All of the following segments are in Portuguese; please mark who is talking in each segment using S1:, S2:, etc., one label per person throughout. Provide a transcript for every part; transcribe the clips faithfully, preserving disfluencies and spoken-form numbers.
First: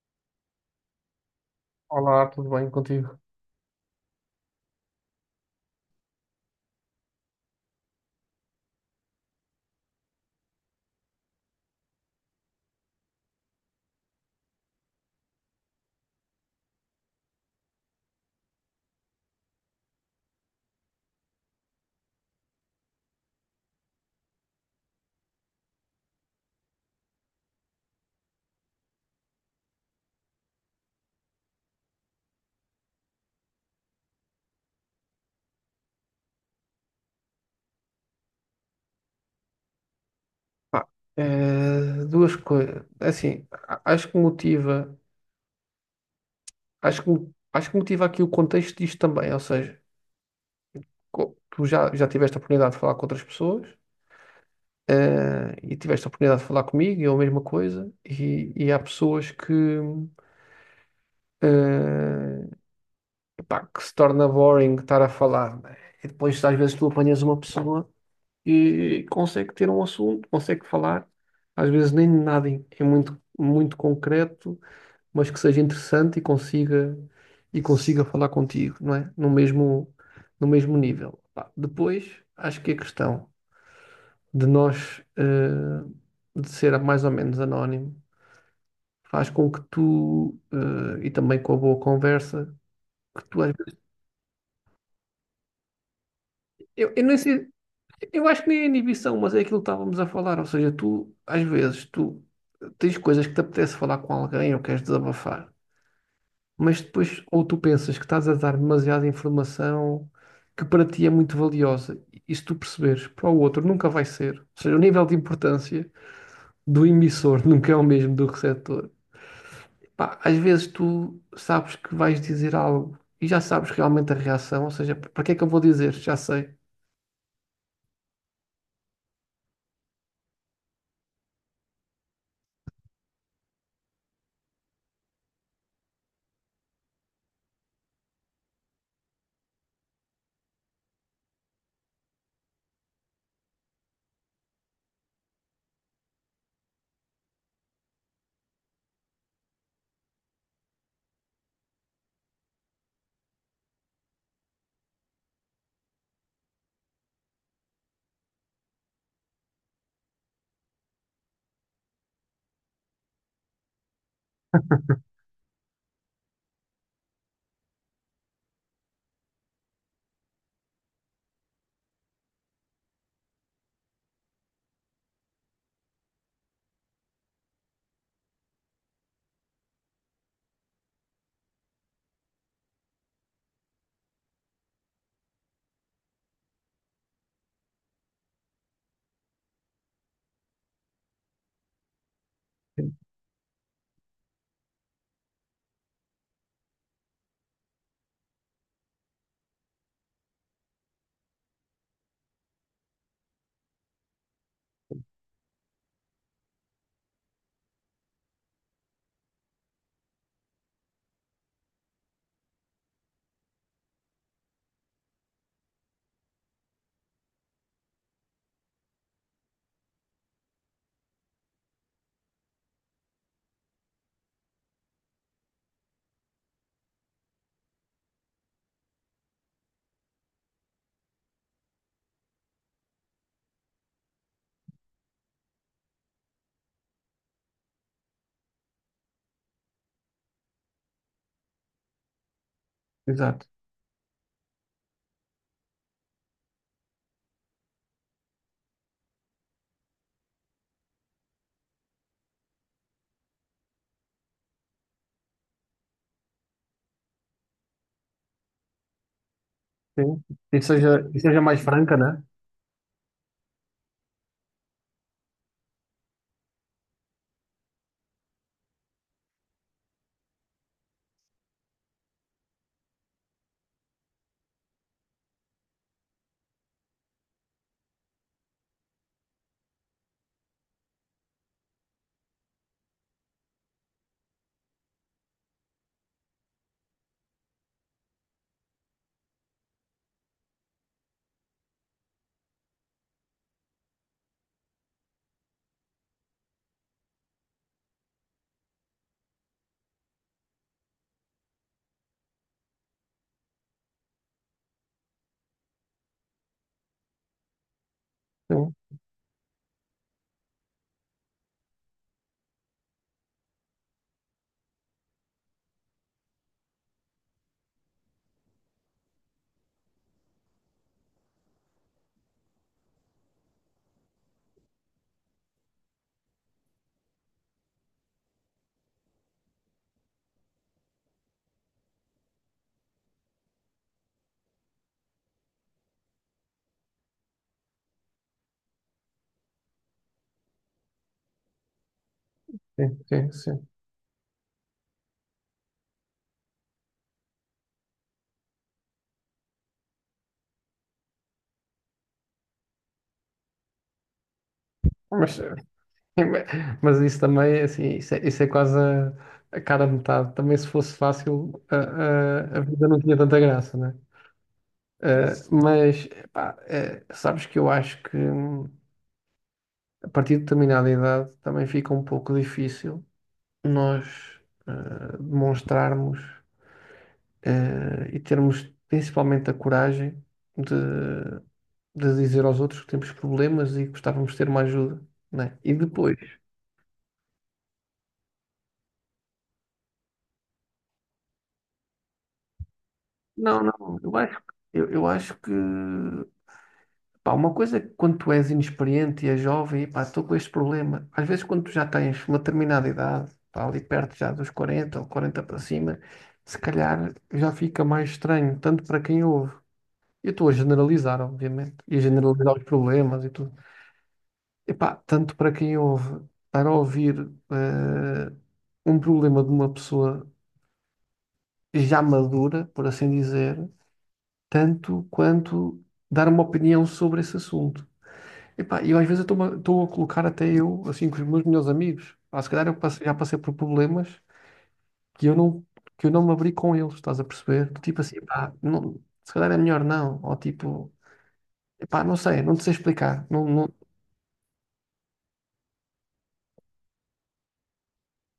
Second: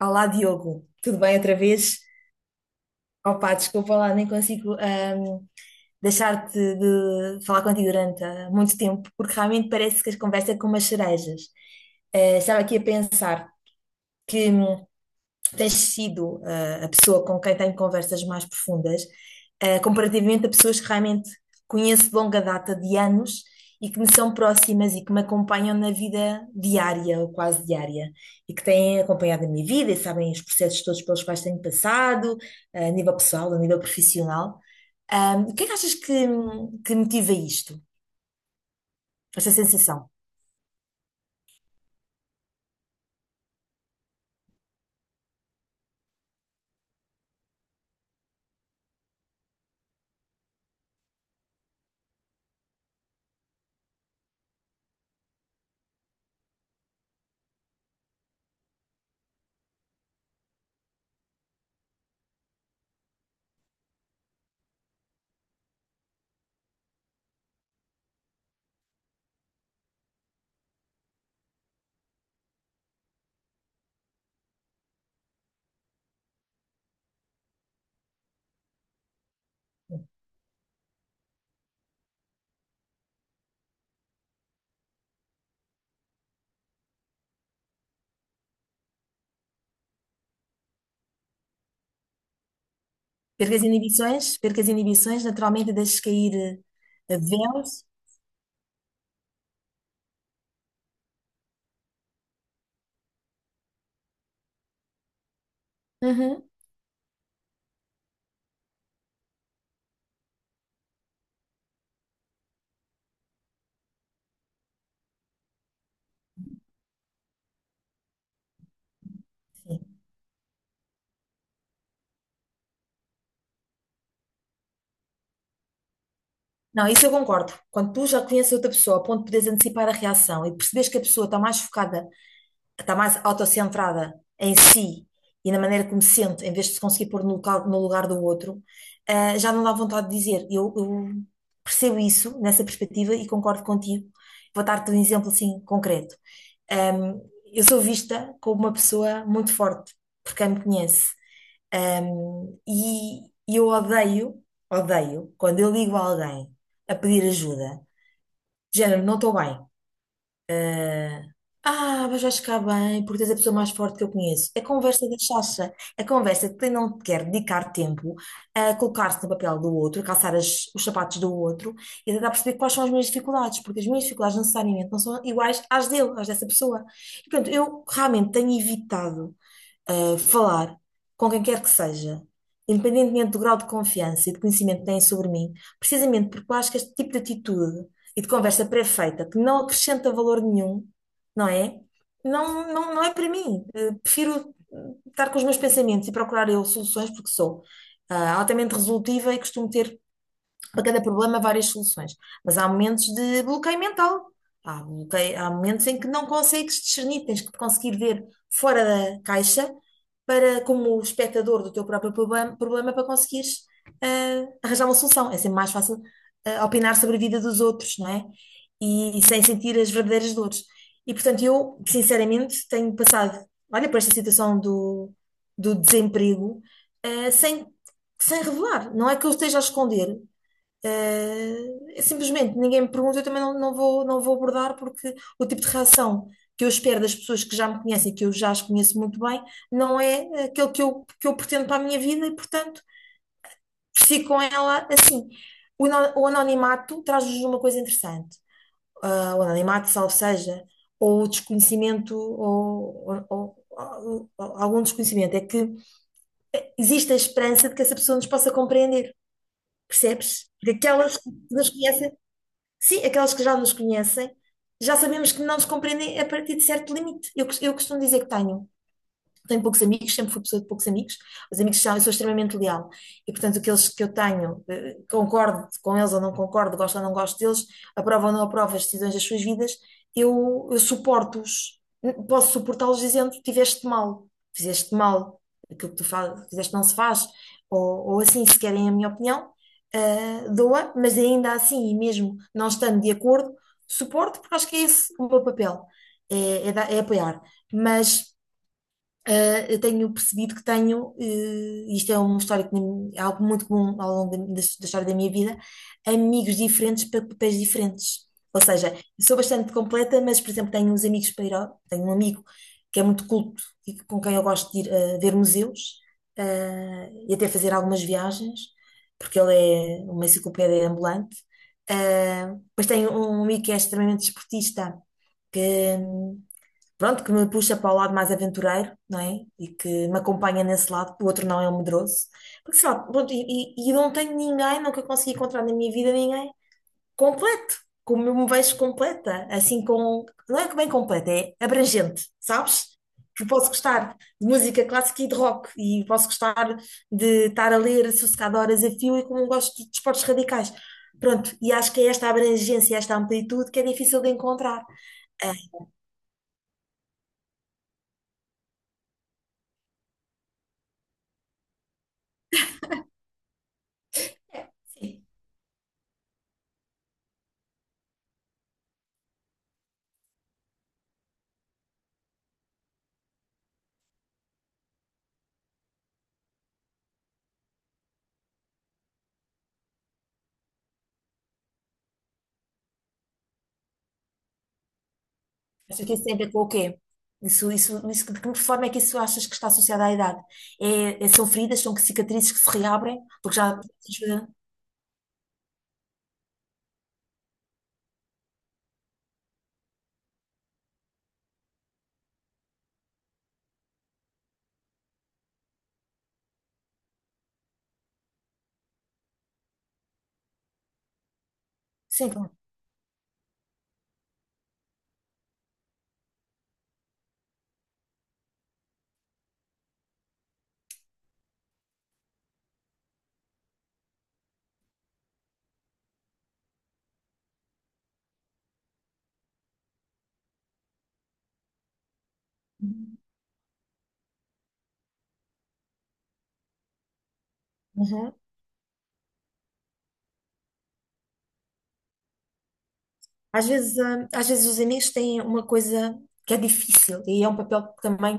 S1: Olá, Diogo. Tudo bem outra vez?
S2: Olá, tudo bem contigo?
S1: Opa, desculpa lá, nem consigo ahm, deixar-te de falar contigo durante ah, muito tempo, porque realmente parece que as conversas é com umas cerejas. Eh, estava aqui a pensar que hum, tens sido ah, a pessoa com quem tenho conversas mais profundas, ah, comparativamente a pessoas que realmente conheço de longa data, de anos, e que me são próximas e que me acompanham na vida diária ou quase diária, e que têm acompanhado a minha vida e sabem os processos todos pelos quais tenho passado, uh, a nível pessoal, a nível profissional. Ah, o que é que achas que, que motiva isto, esta sensação?
S2: Pá, eh, duas coisas. Assim, a- acho que motiva, acho que, acho que motiva aqui o contexto disto também. Ou seja, co- tu já, já tiveste a oportunidade de falar com outras pessoas, eh, e tiveste a oportunidade de falar comigo, e é a mesma coisa. E, e há pessoas que, eh, pá, que se torna boring estar a falar, né? E depois, às vezes, tu apanhas uma pessoa e consegue ter um assunto, consegue falar, às vezes nem nada é muito, muito concreto, mas que seja interessante e consiga e consiga falar contigo, não é? No mesmo no mesmo nível. Pá, depois, acho que a questão de nós eh, de ser mais ou menos anónimo faz com que tu eh, e também com a boa conversa que tu às
S1: Perca as
S2: vezes,
S1: inibições, perca as inibições, naturalmente deixes cair
S2: eu, eu nem
S1: eh,
S2: sei,
S1: véus.
S2: eu acho que nem é inibição, mas é aquilo que estávamos a falar. Ou seja, tu às vezes tu tens coisas que te apetece falar com alguém ou queres desabafar,
S1: Uhum.
S2: mas depois ou tu pensas que estás a dar demasiada informação que para ti é muito valiosa, e se tu perceberes, para o outro nunca vai ser. Ou seja, o nível de importância do emissor nunca é o mesmo do receptor.
S1: Sim.
S2: Pá, às vezes tu sabes que vais dizer algo e já sabes realmente a reação. Ou seja, para que é que eu vou dizer? Já sei.
S1: Não, isso eu concordo. Quando tu já conheces outra pessoa, a ponto de poderes antecipar a reação e percebes que a pessoa está mais focada, está mais autocentrada em si e na maneira como se sente, em vez de se conseguir pôr no local- no lugar do outro, ah, já não dá vontade de dizer. Eu, eu percebo isso nessa perspectiva e concordo contigo. Vou dar-te um exemplo assim concreto. Um, eu sou vista como uma pessoa muito forte, porque quem me conhece. Um, e e eu odeio, odeio, quando eu ligo a alguém a pedir ajuda, do género, não estou bem. Ah, mas vais ficar bem, porque tens a pessoa mais forte que eu conheço. É conversa da chacha. É conversa que quem não te quer dedicar tempo a colocar-se no papel do outro, a calçar as- os sapatos do outro e tentar perceber quais são as minhas dificuldades, porque as minhas dificuldades necessariamente não são iguais às dele, às dessa pessoa. E, portanto, eu realmente tenho evitado uh, falar com quem quer que seja, independentemente do grau de confiança e de conhecimento que têm sobre mim, precisamente porque eu acho que este tipo de atitude e de conversa pré-feita, que não acrescenta valor nenhum, não é? Não, não, não é para mim. Uh, prefiro uh, estar com os meus pensamentos e procurar eu soluções, porque sou, uh, altamente resolutiva e costumo ter para cada problema várias soluções. Mas há momentos de bloqueio mental. Há, bloqueio- há momentos em que não consegues discernir, tens que conseguir ver fora da caixa para, como espectador do teu próprio problema, problema para conseguires ah, arranjar uma solução. É sempre mais fácil ah, opinar sobre a vida dos outros, não é? E, sem sentir as verdadeiras dores. E portanto, eu, sinceramente, tenho passado, olha, por esta situação do, do desemprego, ah, sem, sem revelar. Não é que eu esteja a esconder, eh, é simplesmente ninguém me pergunta, eu também não, não vou, não vou abordar, porque o tipo de reação que eu espero das pessoas que já me conhecem, que eu já as conheço muito bem, não é aquele que eu, que eu pretendo para a minha vida e, portanto,
S2: Exato.
S1: fico com ela assim. O, ano- o anonimato traz-nos uma coisa interessante. Ah, o anonimato, salvo seja, ou o desconhecimento, ou, ou- ou- ou algum desconhecimento, é que existe a esperança de que essa pessoa nos possa compreender,
S2: Sim.
S1: percebes?
S2: E
S1: Porque
S2: seja,
S1: aquelas
S2: e
S1: que
S2: seja mais
S1: nos
S2: franca,
S1: conhecem,
S2: né?
S1: sim, aquelas que já nos conhecem, já sabemos que não nos compreendem a partir de certo limite. Eu, cos- eu costumo dizer que tenho tenho poucos amigos, sempre fui pessoa de poucos amigos, os amigos são, eu sou extremamente leal e, portanto, aqueles que eu tenho, eh, concordo com eles ou não concordo, gosto ou não gosto deles, aprovo ou não aprovo as decisões das suas vidas, eu, eu suporto-os, posso suportá-los dizendo: tiveste mal, fizeste mal, aquilo que tu faz, fizeste não se faz, ou, ou assim, se querem a minha opinião, eh, doa, mas ainda assim, e mesmo não estando de acordo, suporto, porque acho que é esse o meu papel, é, é, dar- é apoiar. Mas Uh, eu tenho percebido que tenho, uh, isto é uma história que nem- é algo muito comum ao longo da, da- da história da minha vida, amigos diferentes para papéis diferentes. Ou
S2: Sim,
S1: seja, sou bastante completa, mas, por exemplo, tenho uns amigos para ir ao, tenho um amigo que é muito culto e que- com quem eu gosto de ir uh, ver museus, uh, e até fazer algumas viagens, porque ele é uma enciclopédia ambulante. Uh, depois tenho um amigo que é extremamente desportista, pronto, que me puxa para o lado mais aventureiro, não é? E que me acompanha nesse lado, o outro não é um medroso. Porque sei lá, pronto, e, e, e eu não tenho ninguém, nunca consegui encontrar na minha vida ninguém completo, como eu me vejo completa, assim com, não é que bem completa, é abrangente,
S2: sim,
S1: sabes?
S2: sim,
S1: Eu
S2: sim.
S1: posso gostar de música clássica e de rock, e posso gostar de estar a ler sossegado horas a fio, e como gosto de desportos radicais. Pronto, e acho que é esta abrangência, esta amplitude que é difícil de encontrar.
S2: Mas
S1: Ah,
S2: mas isso também, assim, isso é, isso é quase a, a cara a metade. Também se fosse fácil, a, a- a vida não tinha tanta graça, né?
S1: sim.
S2: Eh, mas, pá, eh, sabes que eu acho que hum, a partir de determinada idade também fica um pouco difícil nós eh, demonstrarmos eh, e termos principalmente a coragem de, de dizer aos outros que temos problemas e que gostávamos de ter uma ajuda, né? E
S1: Achas que
S2: depois.
S1: isso tem a ver com o quê? Isso, isso, isso, de que forma é que isso achas que está associado à idade? É, é- são feridas, são cicatrizes que se reabrem? Porque
S2: Não,
S1: já.
S2: não, eu acho, eu, eu acho que, pá, uma coisa é que quando tu és inexperiente e és jovem, e pá, estou com este problema. Às vezes quando tu já tens uma determinada idade, pá, ali perto já dos quarenta ou quarenta para cima, se calhar já fica mais estranho, tanto para quem ouve. Eu estou a generalizar, obviamente, e a
S1: Sim, claro.
S2: generalizar os problemas e tudo. E pá, tanto para quem ouve, para ouvir eh, um problema de uma pessoa já madura, por assim dizer, tanto quanto dar uma opinião sobre esse assunto. Epá, eu às vezes estou-me a estou a colocar até eu, assim, com os meus melhores amigos. Pá, se calhar eu passe- já passei por problemas que eu não, que eu não me abri com eles, estás a perceber? Tipo assim,
S1: Uhum.
S2: pá, não, se calhar é melhor não. Ou tipo, epá, não sei, não te sei explicar. Não,
S1: Às
S2: não-
S1: vezes, hum, às vezes os amigos têm uma coisa que é difícil e é um papel que também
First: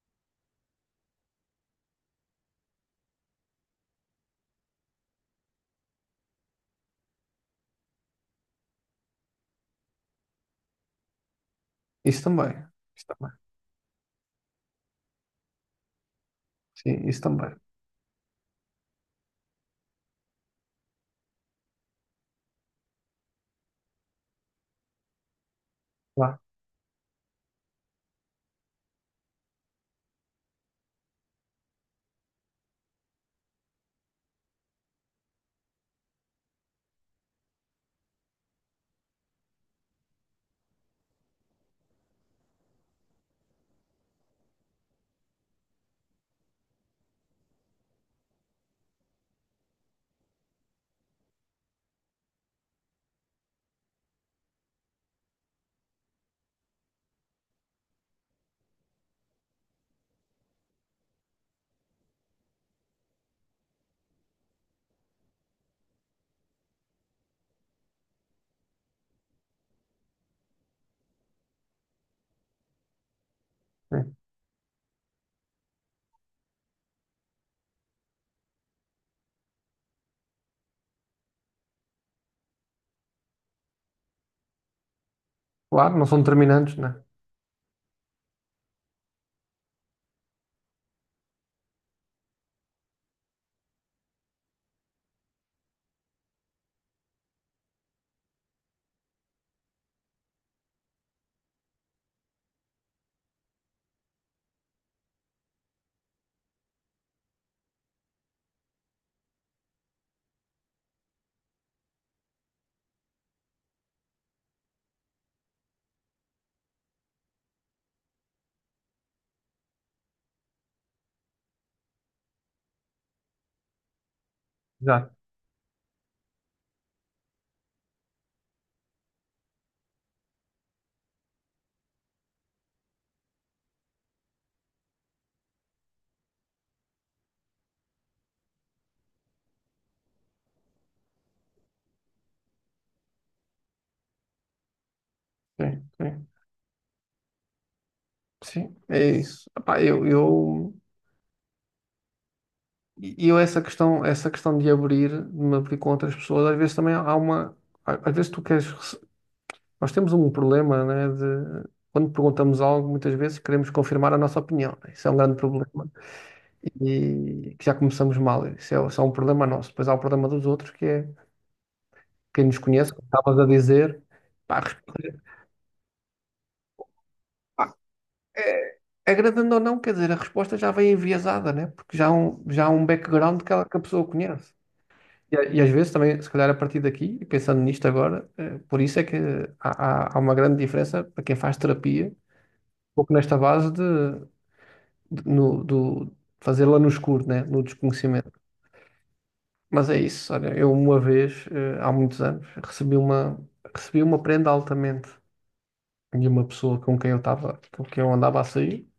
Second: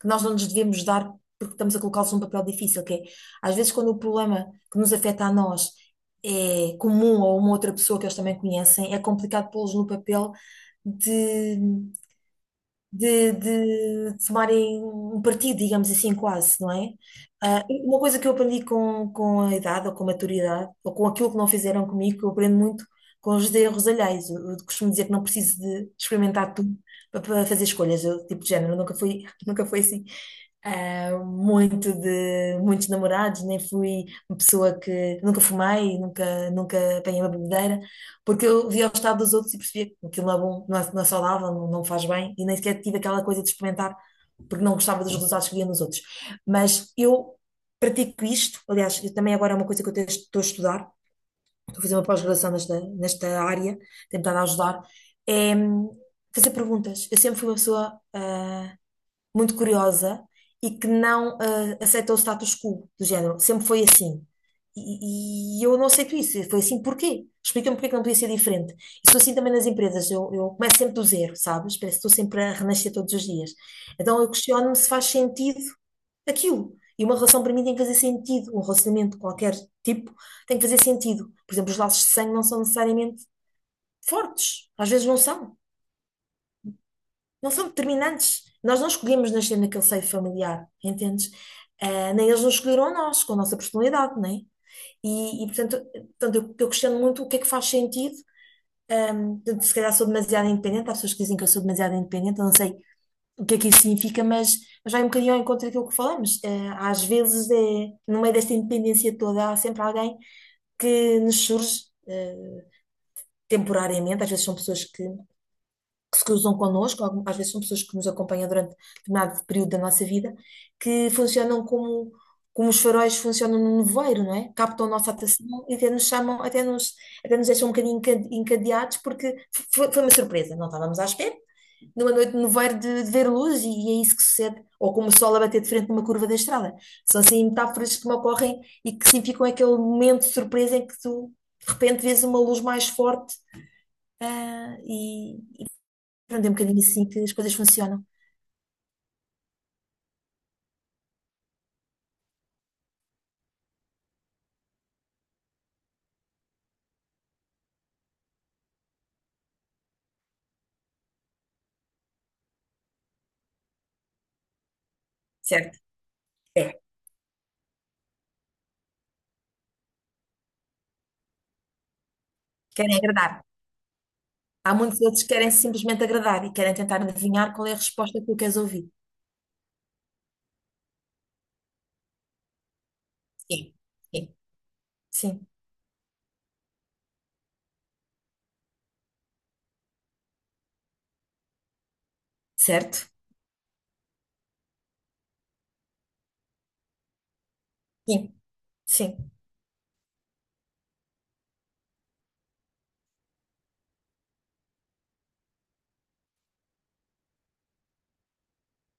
S1: que nós não nos devemos dar porque estamos a colocá-los num papel difícil, que é, às vezes quando o problema que nos afeta a nós é comum a uma outra pessoa que eles também conhecem, é complicado pô-los no papel de
S2: Isso também. Isso
S1: de,
S2: também.
S1: de tomarem um partido, digamos assim, quase, não é?
S2: Sim, isso também.
S1: Ah, e uma coisa que eu aprendi com, com a idade ou com a maturidade, ou com aquilo que não fizeram comigo, que eu aprendo muito com os erros alheios. Eu, eu costumo dizer que não preciso de
S2: Claro,
S1: experimentar tudo para, para fazer escolhas, eu, tipo de género, nunca fui, nunca fui assim. ah, muito de muitos namorados, nem fui uma pessoa que nunca fumei, nunca, nunca apanhei uma bebedeira. Porque eu via o estado dos outros e percebia que aquilo não é bom, não é, não é saudável, não, não faz bem, e nem sequer tive aquela coisa de experimentar, porque não gostava dos resultados que via nos outros. Mas eu pratico isto, aliás, eu também agora é uma coisa que eu te- estou a estudar, estou a fazer uma pós-graduação nesta, nesta área, tenho estado a ajudar, é hum, fazer perguntas. Eu sempre fui uma pessoa ah, muito curiosa e que não ah, aceita o status quo do género. Sempre foi assim. E, e eu não aceito isso. Foi assim porquê? Explica-me porquê que não podia ser diferente. E sou assim também nas empresas. Eu, eu começo sempre do zero, sabes? Parece que estou sempre a renascer todos os dias.
S2: sim.
S1: Então eu questiono-me se faz sentido aquilo. E uma relação para mim tem que fazer sentido. Um relacionamento de qualquer tipo tem que fazer sentido. Por exemplo, os laços de sangue não são necessariamente fortes. Às vezes não são
S2: Claro, não são determinantes, né?
S1: não são determinantes. Nós não escolhemos nascer naquele seio familiar, entendes? Ah, nem eles nos escolheram a nós, com a nossa personalidade, não é? E, e, portanto, portanto eu, eu questiono muito o que é que faz sentido. Ahm, portanto, se calhar sou demasiado independente, há pessoas que dizem que eu sou demasiado independente, eu não sei o que é que isso significa, mas, mas vai um bocadinho ao encontro daquilo que falamos. Ah, às vezes, é, no meio desta independência toda, há sempre alguém que nos surge eh, temporariamente, às vezes são pessoas que que se cruzam connosco, algum- às vezes são pessoas que nos acompanham durante determinado período da nossa vida, que funcionam como, como os faróis funcionam no nevoeiro, não é? Captam a nossa
S2: Exato.
S1: atenção e até nos chamam, até nos, até nos deixam um bocadinho encade- encadeados, porque foi, foi uma surpresa, não estávamos à espera. Numa noite de nevoeiro de, de ver luz, e, é isso que sucede, ou como o sol a bater de frente numa curva da estrada. São assim metáforas que me ocorrem e que significam aquele momento de surpresa em que tu, de repente, vês uma luz mais forte. Ah, e,
S2: Sim, sim.
S1: Pronto, é um bocadinho assim que as coisas funcionam.
S2: Sim, é isso. Epá, eu, eu... E e eu essa questão, essa questão de abrir, de me abrir com outras pessoas, às vezes também há uma, às vezes tu queres, rece- nós temos um problema, né, de quando perguntamos algo, muitas vezes queremos confirmar a nossa opinião, né? Isso é um grande
S1: Certo.
S2: problema
S1: É.
S2: e que já começamos mal. Isso é só um problema nosso. Depois há o problema dos outros, que é quem nos conhece,
S1: Querem
S2: como estavas
S1: agradar.
S2: a dizer, pá, a
S1: Há muitos outros que
S2: resposta-
S1: querem simplesmente agradar e querem tentar adivinhar qual é
S2: pá,
S1: a resposta que tu queres
S2: é-
S1: ouvir.
S2: agradando ou não, quer dizer, a resposta já vem enviesada, né? Porque já há um, já há um background que, ela,
S1: Sim.
S2: que a pessoa
S1: Sim.
S2: conhece. E, a-
S1: Sim.
S2: e às vezes também, se calhar a partir daqui, e pensando nisto agora, eh, por isso é que há, há, há uma grande diferença para quem faz terapia, um
S1: Certo?
S2: pouco nesta base de, de- no, do fazê-la no escuro, né? No desconhecimento.
S1: Sim. Sim.
S2: Mas é isso, olha, eu uma vez, eh, há muitos anos, recebi uma, recebi uma prenda altamente de uma pessoa com quem eu estava, com quem eu andava a sair,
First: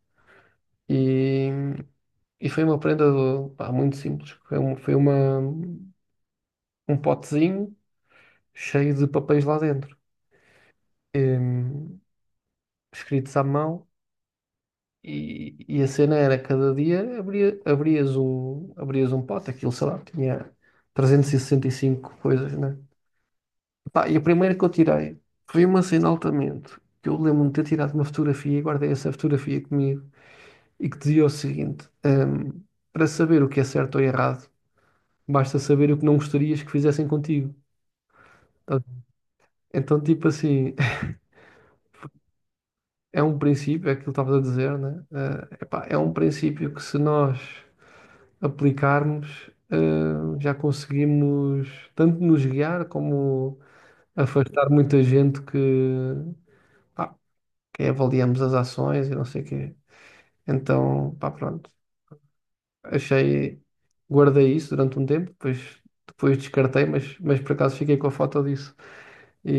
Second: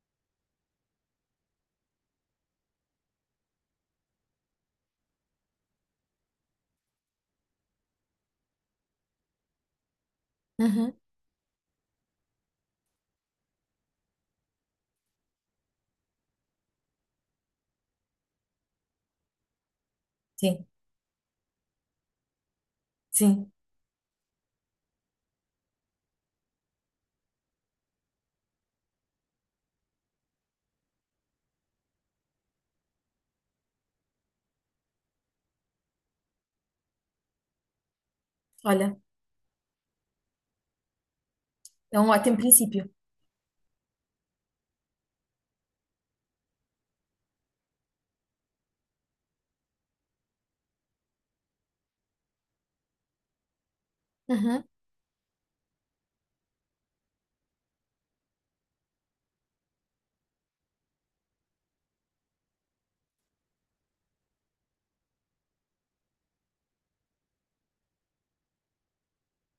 S2: e, e foi uma prenda do- pá, muito simples, foi, um, foi uma, um potezinho cheio de papéis lá dentro,
S1: Uhum.
S2: escritos à mão. E, e a cena era cada dia abria, abrias um, abrias um pote. Aquilo, sei lá, tinha
S1: Sim.
S2: trezentas e sessenta e cinco coisas, né?
S1: Sim.
S2: Pá, e a primeira que eu tirei foi uma cena altamente, que eu lembro-me de ter tirado uma fotografia e guardei essa fotografia comigo, e que dizia o seguinte, hum, para saber o que é certo ou errado, basta saber o que não gostarias que fizessem contigo. Tá?
S1: Olha,
S2: Então, tipo assim,
S1: é um ótimo princípio.
S2: é um princípio, é aquilo que estavas a dizer, né? Eh, epá, é um princípio que se nós aplicarmos, eh, já conseguimos tanto nos guiar como
S1: Uhum.
S2: afastar muita gente que, pá, que avaliamos as ações e não sei o quê. Então, pá, pronto. Achei, guardei isso durante um tempo, depois, depois descartei, mas, mas por acaso fiquei com a foto disso. E,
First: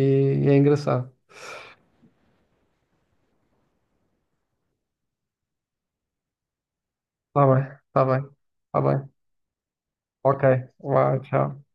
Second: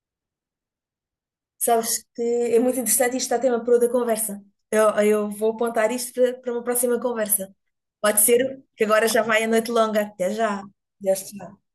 S2: é engraçado.
S1: Sabes que é muito interessante e isto está tema para outra conversa. Eu, eu vou apontar isto para, para uma próxima
S2: Tá
S1: conversa.
S2: bem, tá
S1: Pode
S2: bem,
S1: ser,
S2: tá
S1: que
S2: bem.
S1: agora já vai a noite longa. Até
S2: Ok,
S1: já. Até
S2: vá,
S1: já.
S2: tchau.